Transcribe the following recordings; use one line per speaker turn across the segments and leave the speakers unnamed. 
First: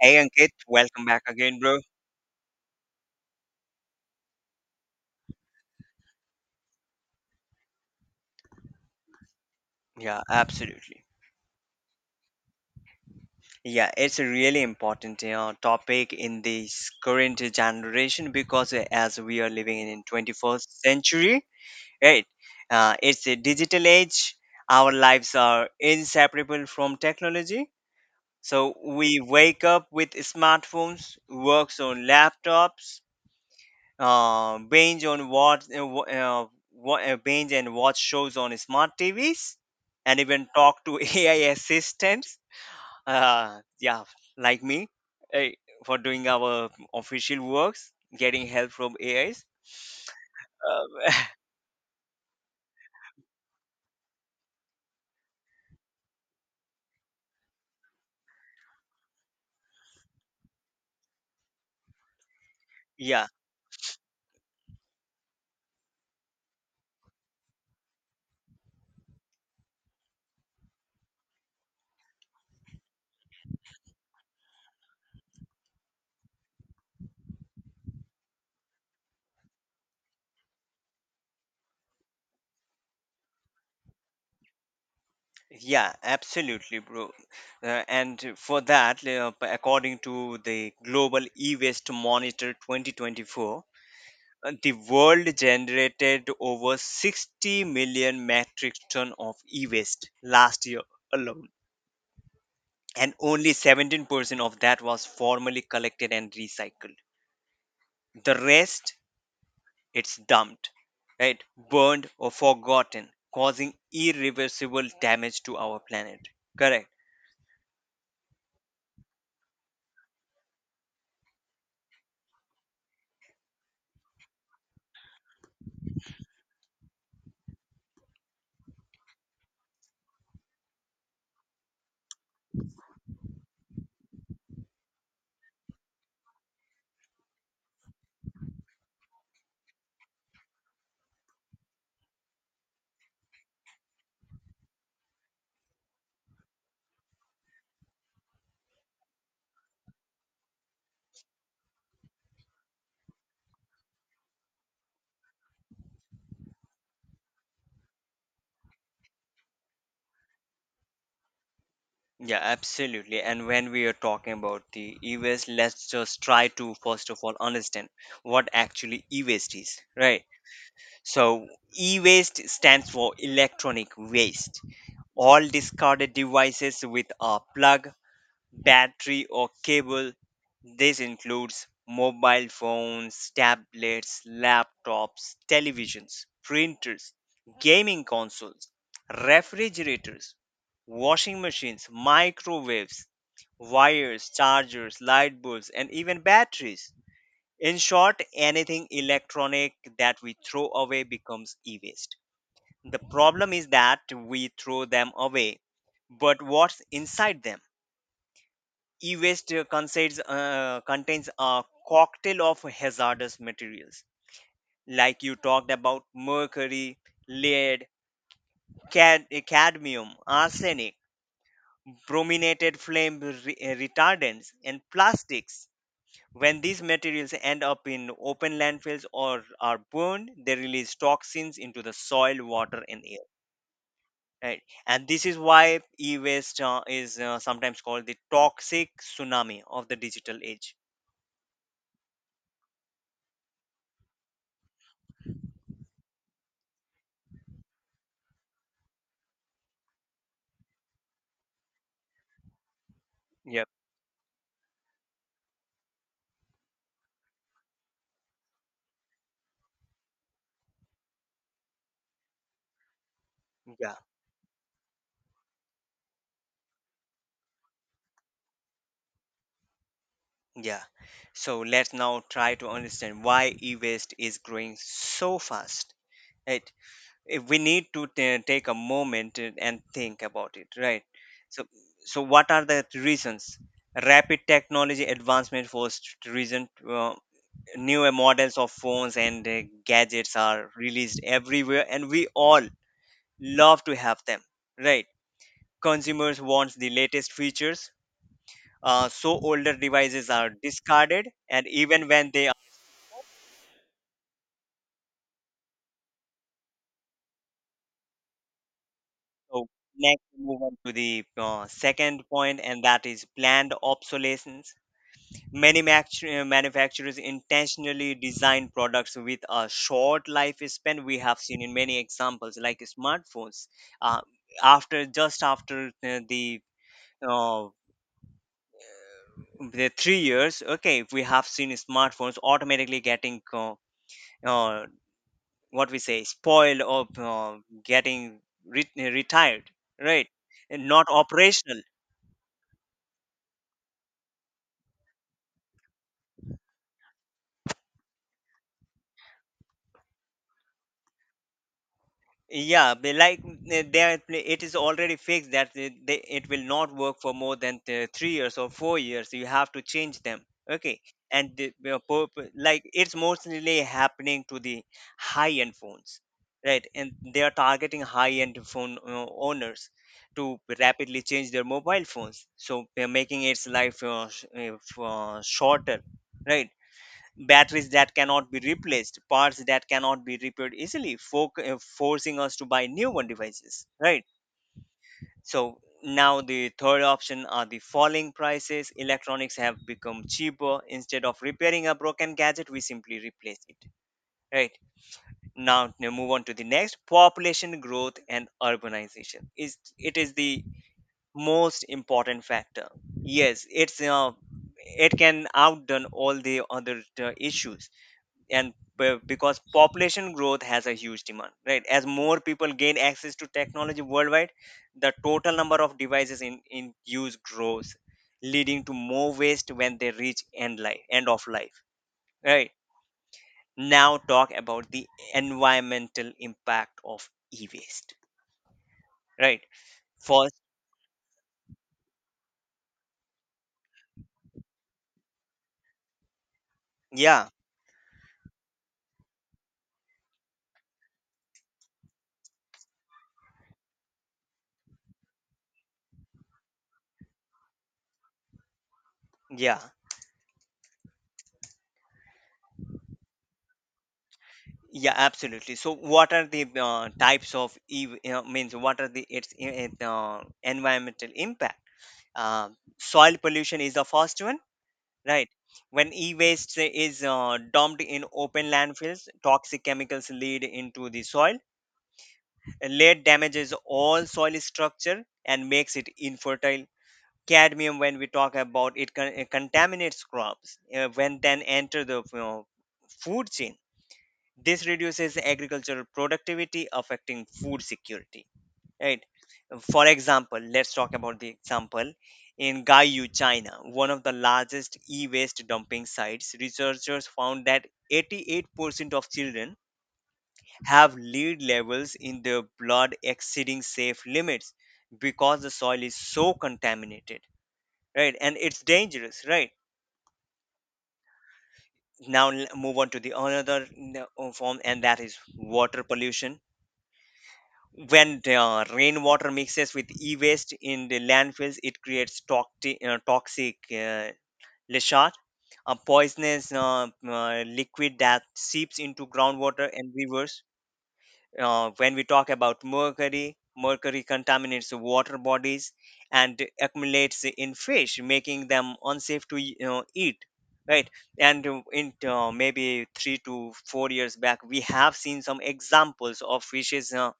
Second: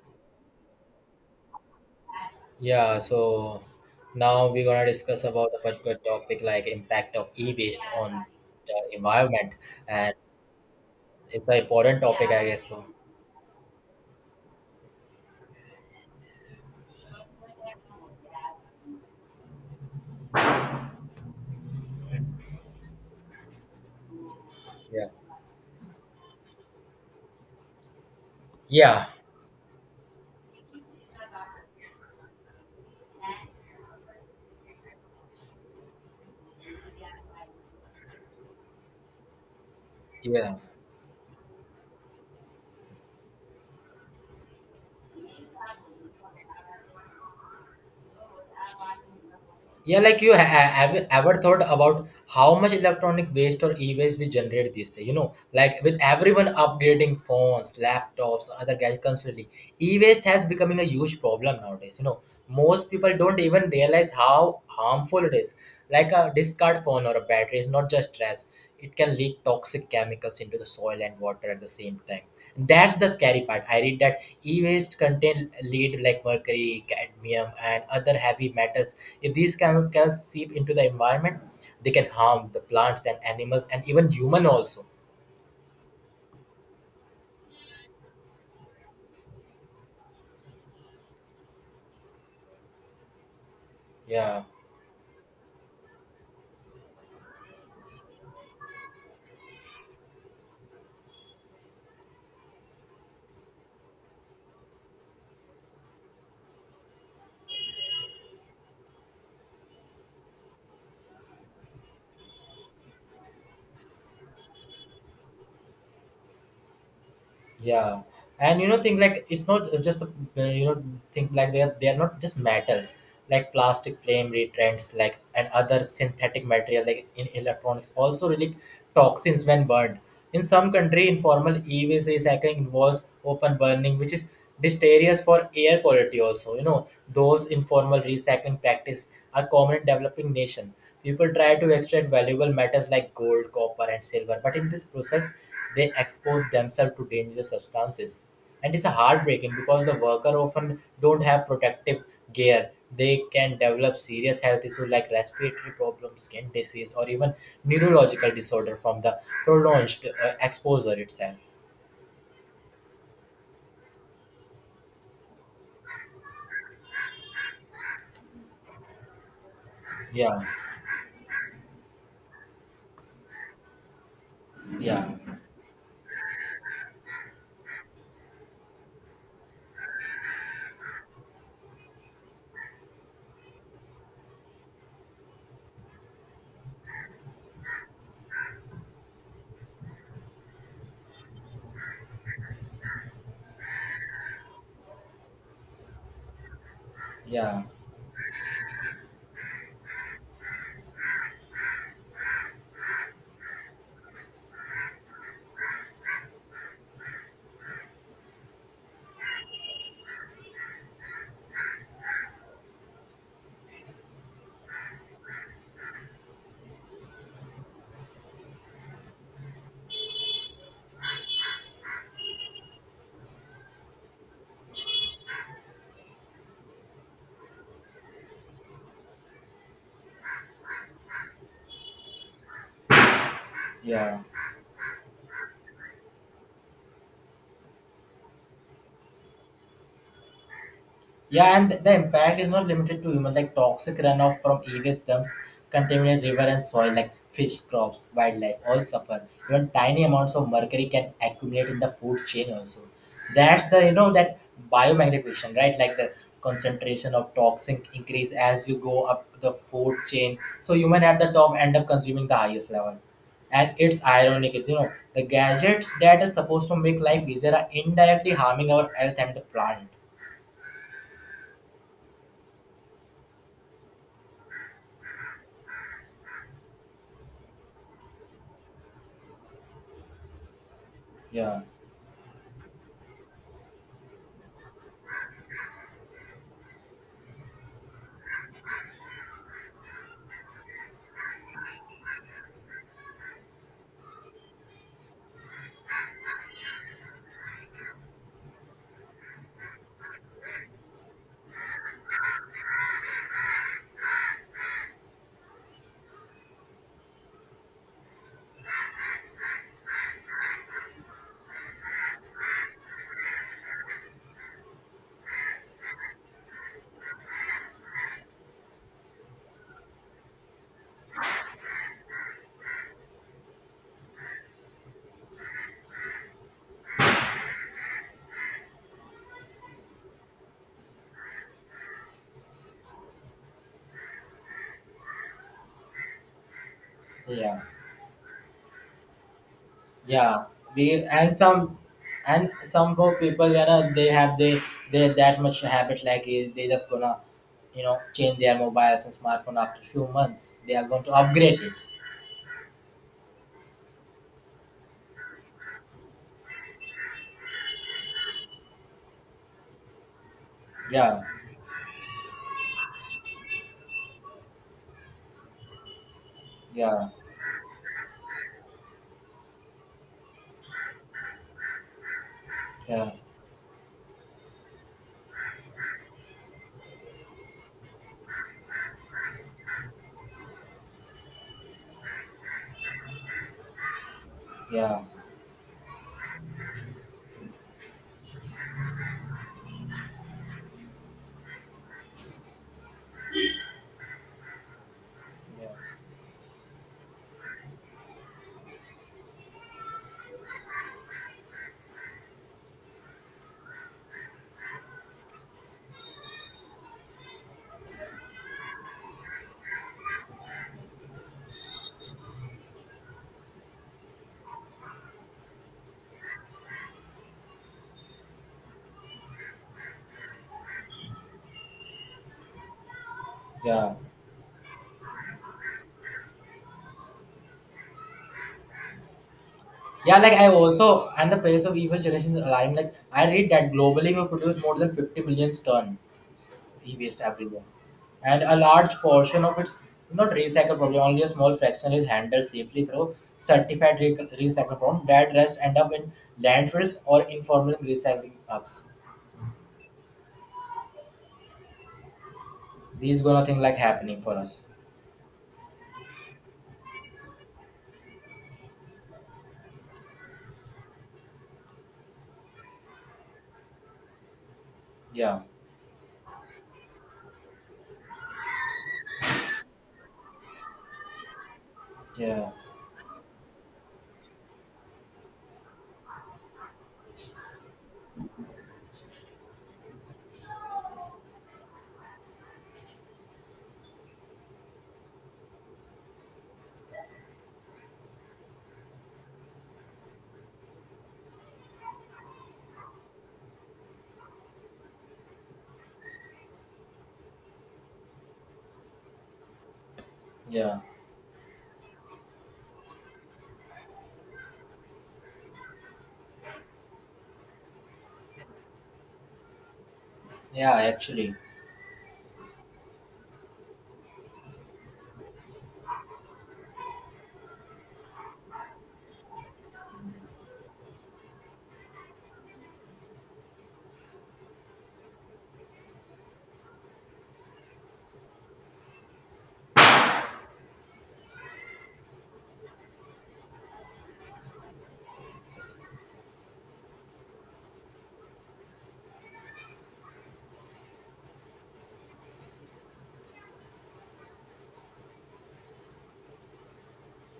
Hey Ankit, welcome back again, bro.
Yeah, so now we're gonna discuss about a particular topic like impact of e-waste on the environment, and
Yeah, absolutely.
it's an important topic, I guess. So
Yeah, it's a really important topic in this current generation because as we are living in 21st century, right? It's a digital age. Our
yeah,
lives are inseparable from technology. So
yeah,
we wake up with smartphones, works on laptops, binge on what wh- wha- binge and watch shows on smart TVs, and even
yeah.
talk to AI assistants. Yeah, like me, eh, for doing our official works, getting help from AIs.
Yeah, like have you
Uh,
ever thought about how much electronic waste or e-waste we generate these days? You know, like with everyone upgrading phones, laptops, or other gadgets constantly, e-waste has becoming a huge problem nowadays. You know, most people
yeah,
don't even realize how harmful it is. Like a discard phone or a battery is not just trash; it can leak toxic chemicals into the soil and water at the same time. That's the scary part. I read that e-waste contain lead like mercury, cadmium, and other heavy metals. If these chemicals seep into the environment, they can harm the plants and animals and even human also.
yeah, absolutely, bro. And for that, according to the Global E-Waste Monitor 2024,
Yeah.
The world generated over 60 million metric ton of e-waste last year alone, and only 17% of that was formally collected and recycled. The rest, it's dumped, right? Burned or forgotten, causing irreversible damage to our planet. Correct.
Yeah, and you know, think like it's not just the you know think like they are not just metals like plastic, flame retardants, like and other synthetic material like in electronics also really toxins when burned. In some country, informal e-waste recycling involves open burning, which is deleterious for air quality. Also, you know, those informal recycling practice are common in developing nation. People try to extract valuable metals like gold, copper, and silver, but in this process they expose themselves to dangerous substances, and it's a heartbreaking because the worker often don't have protective gear. They can develop serious health issues like respiratory problems, skin disease, or even neurological disorder from the prolonged exposure itself.
Yeah, absolutely. And when we are talking about the e-waste, let's just try to first of all understand what actually e-waste is, right?
Yeah,
So, e waste stands for electronic waste.
yeah,
All discarded devices with a plug, battery, or cable. This includes mobile phones, tablets, laptops, televisions, printers, gaming consoles, refrigerators, washing machines, microwaves, wires, chargers, light bulbs, and even batteries.
yeah,
In short, anything electronic that we throw away becomes e waste. The problem is that we throw them away, but what's inside them? E waste consists contains a cocktail of hazardous materials, like you talked about mercury, lead, cadmium, arsenic, brominated flame retardants, and plastics. When these materials end up in open landfills or are burned, they release toxins into the soil, water, and air.
yeah, yeah.
Right? And this is why e waste is sometimes called the toxic tsunami of the digital age.
Yeah, and the impact is not limited to human. Like toxic runoff from various dumps contaminate river and soil, like fish, crops, wildlife, all suffer. Even tiny amounts of mercury can accumulate in the food chain also. That's
Yep.
the you know that biomagnification, right? Like the concentration of toxin increase as you go up the food chain. So human at the top end up consuming the highest level. And
Yeah,
it's ironic, it's, you know, the gadgets that are supposed to make life easier are indirectly harming our health and the planet.
yeah. So let's now try to understand why e waste is growing so fast. Right. We need to ta take a moment and think about it, right?
Yeah.
So, so what are the reasons? Rapid technology advancement forced reason. uh, Newer models of phones and gadgets are released everywhere and we all love to have them, right? Consumers want the latest features, so older devices are discarded and even when they are. So next we move on to the second point, and that is planned obsolescence. Manufacturers intentionally design products with a short lifespan. We have seen in many examples, like smartphones. Uh, after just after uh, the 3 years, okay, we have seen smartphones automatically getting uh, what we say spoiled or
Yeah,
getting retired, right?
yeah.
And
We
not operational.
and some poor people, you know, they have they that much habit like they just gonna, you know, change their mobiles and smartphone after few months. They are going to upgrade it.
Yeah, they like it is already fixed that it will not work for more than 3 years or 4 years. You have to change them. Okay,
Yeah,
and like it's mostly happening to the high-end phones, right?
yeah,
And they are targeting high-end phone owners to rapidly change their mobile phones. So they're
yeah,
making its life shorter, right? Batteries that cannot be replaced, parts that cannot be repaired easily, forcing us to buy new one devices, right?
yeah,
So now the third option are the falling prices. Electronics have become cheaper. Instead of repairing a broken gadget, we simply replace it, right?
yeah,
Now move on to the next. Population growth and urbanization, is it is the most important factor. Yes, it's it can outdone all the other issues, and because population growth has a huge demand, right? As more people gain access to technology worldwide, the total number of devices in use grows, leading to more waste when they reach end life, end of life, right?
yeah.
Now talk about the environmental impact of e-waste, right?
Yeah, like I
First,
also and the pace of evil generation is alarming. Like I read that globally we produce more than 50 million ton e-waste
yeah,
everywhere, and a large portion of its not recycled problem. Only a small fraction is handled safely through certified recycle problem. That rest end up in landfills or informal recycling hubs.
yeah,
These gonna thing like happening for us.
yeah, absolutely. So what are the types of e, means what are the its environmental impact? Soil pollution is the first one,
Yeah,
right? When e-waste is dumped in open landfills, toxic chemicals lead into the soil.
yeah,
Lead damages all soil structure and makes it infertile. Cadmium, when we talk about it, it contaminates crops when then enter the food chain. This reduces agricultural productivity, affecting food security, right? For example, let's talk about the example. In Gaiyu, China, one of the largest e-waste dumping sites, researchers found that 88% of children
yeah,
have lead levels in their blood exceeding safe limits because the soil is so contaminated, right? And it's dangerous, right?
yeah, actually,
Now move on to the another form, and that is water pollution. When the rainwater mixes with e-waste in the landfills, it creates toxic leachate, a poisonous liquid that seeps into groundwater and rivers. When we talk about mercury contaminates the water bodies and accumulates in fish, making them unsafe to eat, right? And in maybe 3 to 4 years back, we have seen some examples of fishes Uh,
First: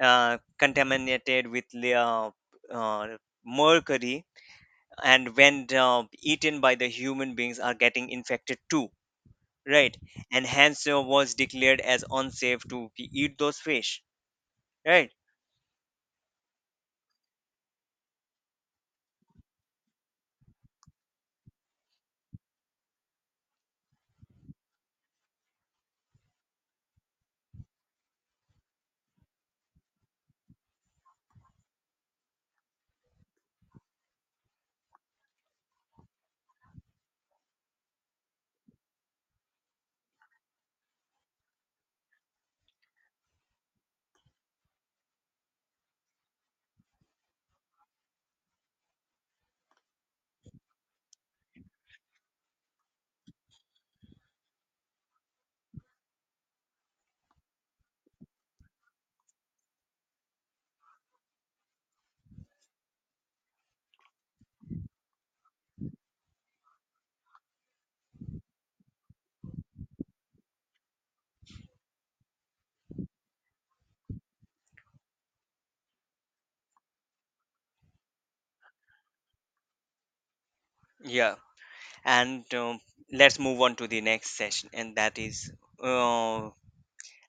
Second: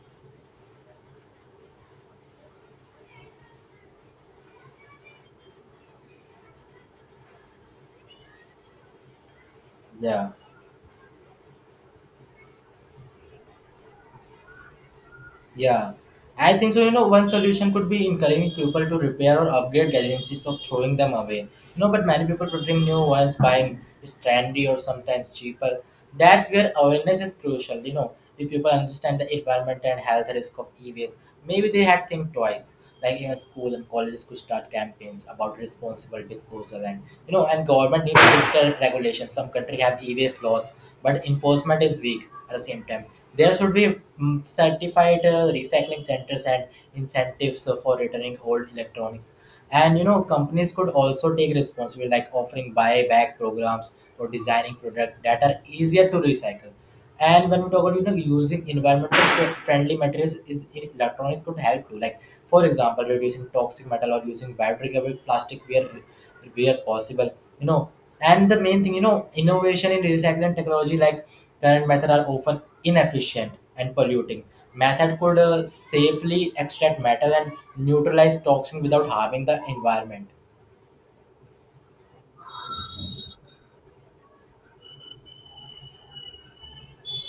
uh, contaminated with uh, mercury, and when eaten by the human beings are getting infected too, right?
yeah.
And hence was declared as unsafe to eat those fish, right?
Yeah, I think so. You know, one solution could be encouraging people to repair or upgrade gadgets instead of throwing them away. No, but many people preferring new ones, buying is trendy or sometimes cheaper. That's where awareness is crucial. You know, if people understand the environment and health risk of e-waste, maybe they had think twice. Like, you know, school and colleges could start campaigns about responsible disposal, and, you know, and government needs stricter regulations. Some country have e-waste laws, but enforcement is weak. At the same time, there should be certified recycling centers and incentives for returning old electronics. And you know, companies could also take responsibility like offering buyback programs or designing products that are easier to recycle. And when we talk about, you know, using environmental friendly materials is in electronics could help too. Like for example, reducing toxic metal or using biodegradable plastic where possible, you know. And the main thing, you know, innovation in recycling technology, like current method are often inefficient and polluting, method could safely extract metal and neutralize toxin without harming the environment.
Yeah, and let's move on to the next session, and that is, uh,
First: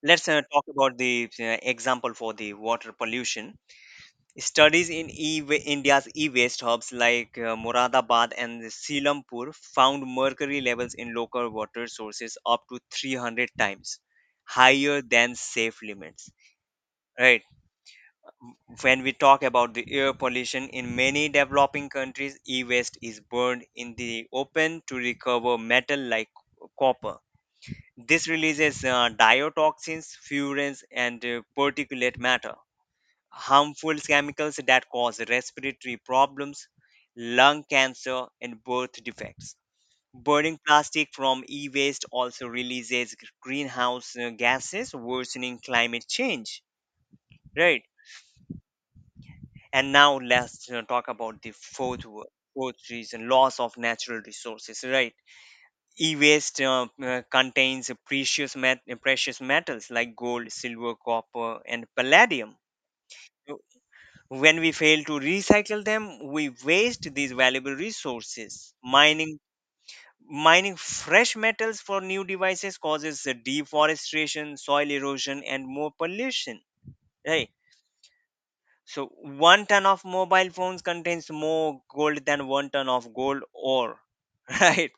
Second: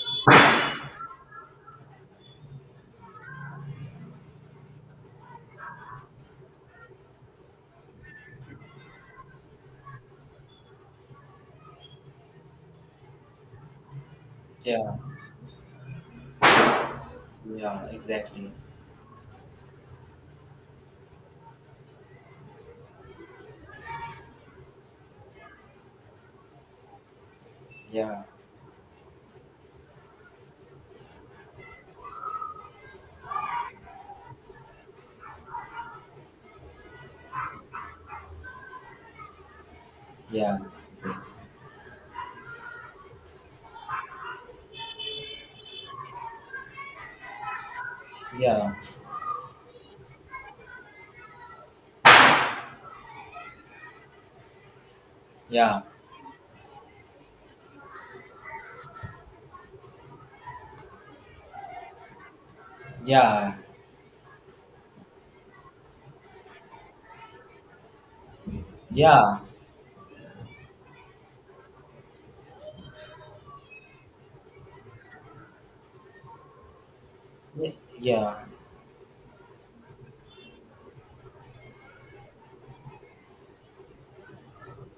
let's talk about the example for the water pollution. Studies in India's e-waste hubs like Moradabad and Selampur found mercury levels in local water sources up to 300 times
Yeah,
higher than safe limits. Right.
yeah, exactly,
When we talk about the air pollution, in many developing countries, e-waste is burned in the open to recover metal like copper.
yeah,
This releases diotoxins, furans, and particulate matter, harmful chemicals that cause respiratory problems, lung cancer, and birth defects.
yeah,
Burning plastic from e waste also releases greenhouse gases, worsening climate change. Right.
yeah,
And now let's talk about the fourth reason, loss of natural resources. Right.
yeah,
E waste contains precious metals like gold, silver, copper, and palladium.
yeah,
When we fail to recycle them, we waste these valuable resources.
yeah,
Mining fresh metals for new devices causes the deforestation, soil erosion and more pollution. Right.
yeah, yeah.
So one ton of mobile phones contains more gold than one ton of gold ore. Right.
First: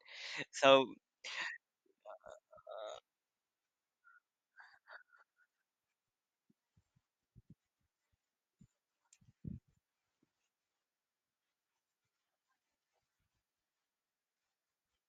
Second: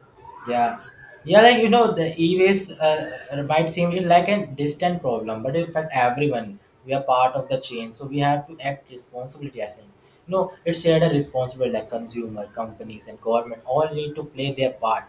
Yeah,
So,
yeah, like you know, the e-waste might seem it like a distant problem, but in fact, everyone, we are part of the chain, so we have to act responsibility as in. No, it's shared a responsibility like consumer, companies, and government all need to play their part.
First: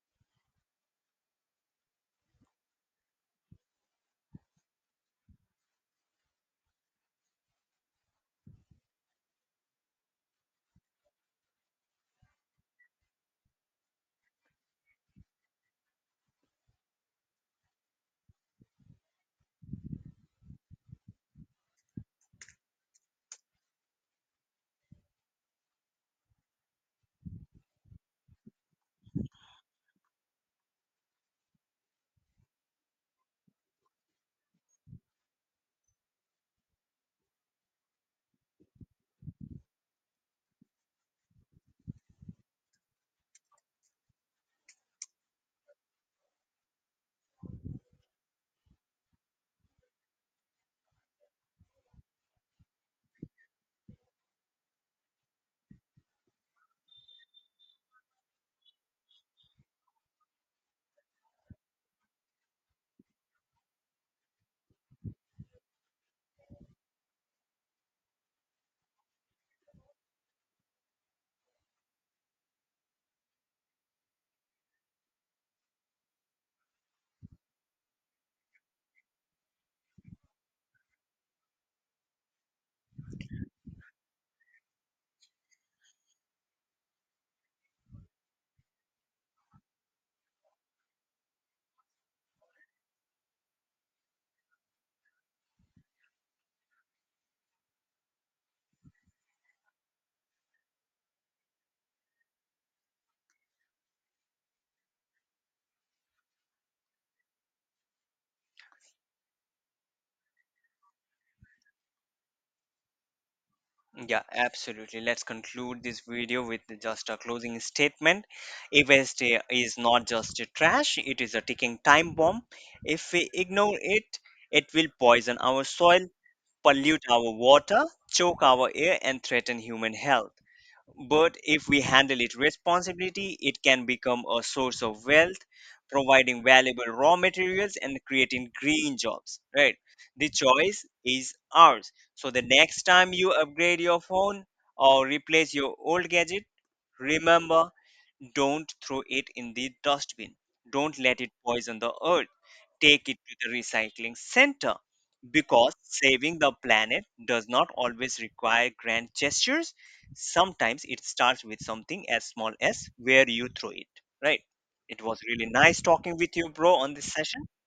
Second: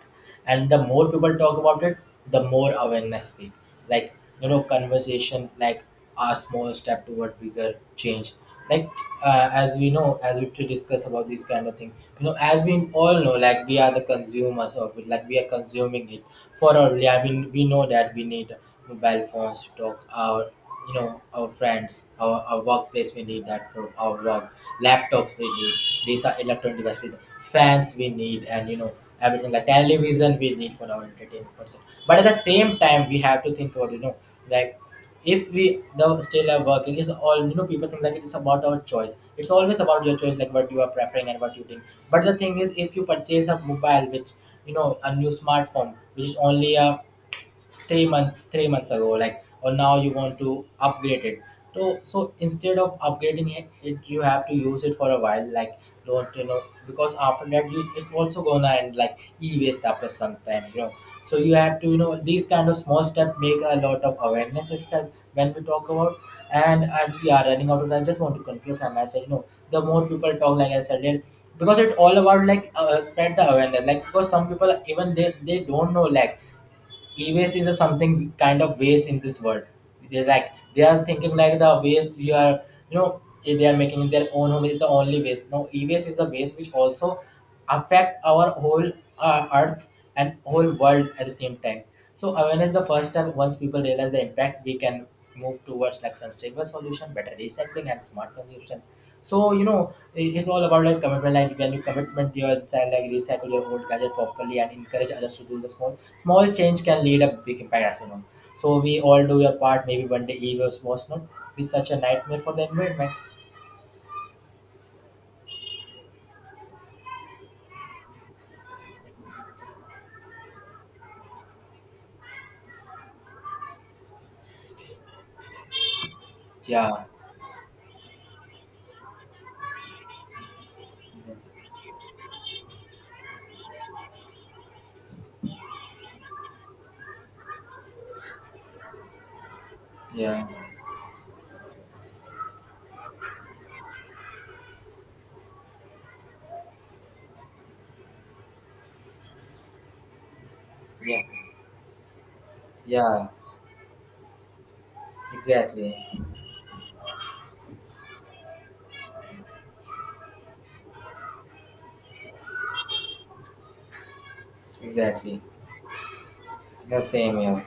And the more people talk about it, the more awareness speak. Like, you know, conversation like a small step toward bigger change. Like, as we know, as we to discuss about this kind of thing, you know, as we all know, like we are the consumers of it, like we are consuming it for our, yeah, we know that we need mobile phones to talk our, you know, our friends, our workplace. We need that for our work. Laptops we need. These are electronic devices. Fans we need, and you know, everything like television we need for our entertainment person. But at the same time, we have to think about, you know, like if we the still are working is all, you know, people think like it's about our choice. It's always about your choice, like what you are preferring and what you think. But the thing is if you purchase a mobile, which, you know, a new smartphone which is only a three months ago, like, or now you want to upgrade it. So so instead of upgrading it, it you have to use it for a while like, don't, you know, because after that you it's also gonna end like e-waste after some time, you know. So you have to, you know, these kind of small steps make a lot of awareness itself. When we talk about, and as we are running out of time, I just want to conclude from my side, you know, the more people talk, like I said it, because it's all about like, spread the awareness, like because some people even they don't know like e-waste is a something kind of waste in this world. They like they are thinking like the waste we are, you know, they are making in their own home is the only waste. No, e-waste is the waste which also affect our whole earth and whole world at the same time. So awareness is the first step. Once people realize the impact, we can move towards like sustainable solution, better recycling, and smart consumption. So you know, it's all about like commitment. Like when you commitment yourself, like recycle your old gadget properly and encourage others to do the small. Small change can lead a big impact, as you know. So we all do your part. Maybe one day EVs was not be such a nightmare for the environment.
yeah, absolutely. Let's conclude this video with just a closing statement. E waste is not just a trash, it is a ticking time bomb. If we ignore it, it will poison our soil,
Yeah,
pollute our water, choke our air, and threaten human health. But if we handle it responsibly, it can become a source of wealth, providing valuable raw materials and creating green jobs, right? The
yeah,
choice is ours. So the next time you upgrade your phone or replace your old gadget, remember, don't throw it in the dustbin. Don't let
yeah,
it poison the earth. Take it
yeah.
to the recycling center. Because
Exactly,
saving the planet does not always require grand gestures. Sometimes it starts with something as small as where you throw it. Right? It was
exactly.
really nice talking with you, bro, on
The
this
same
session.
here.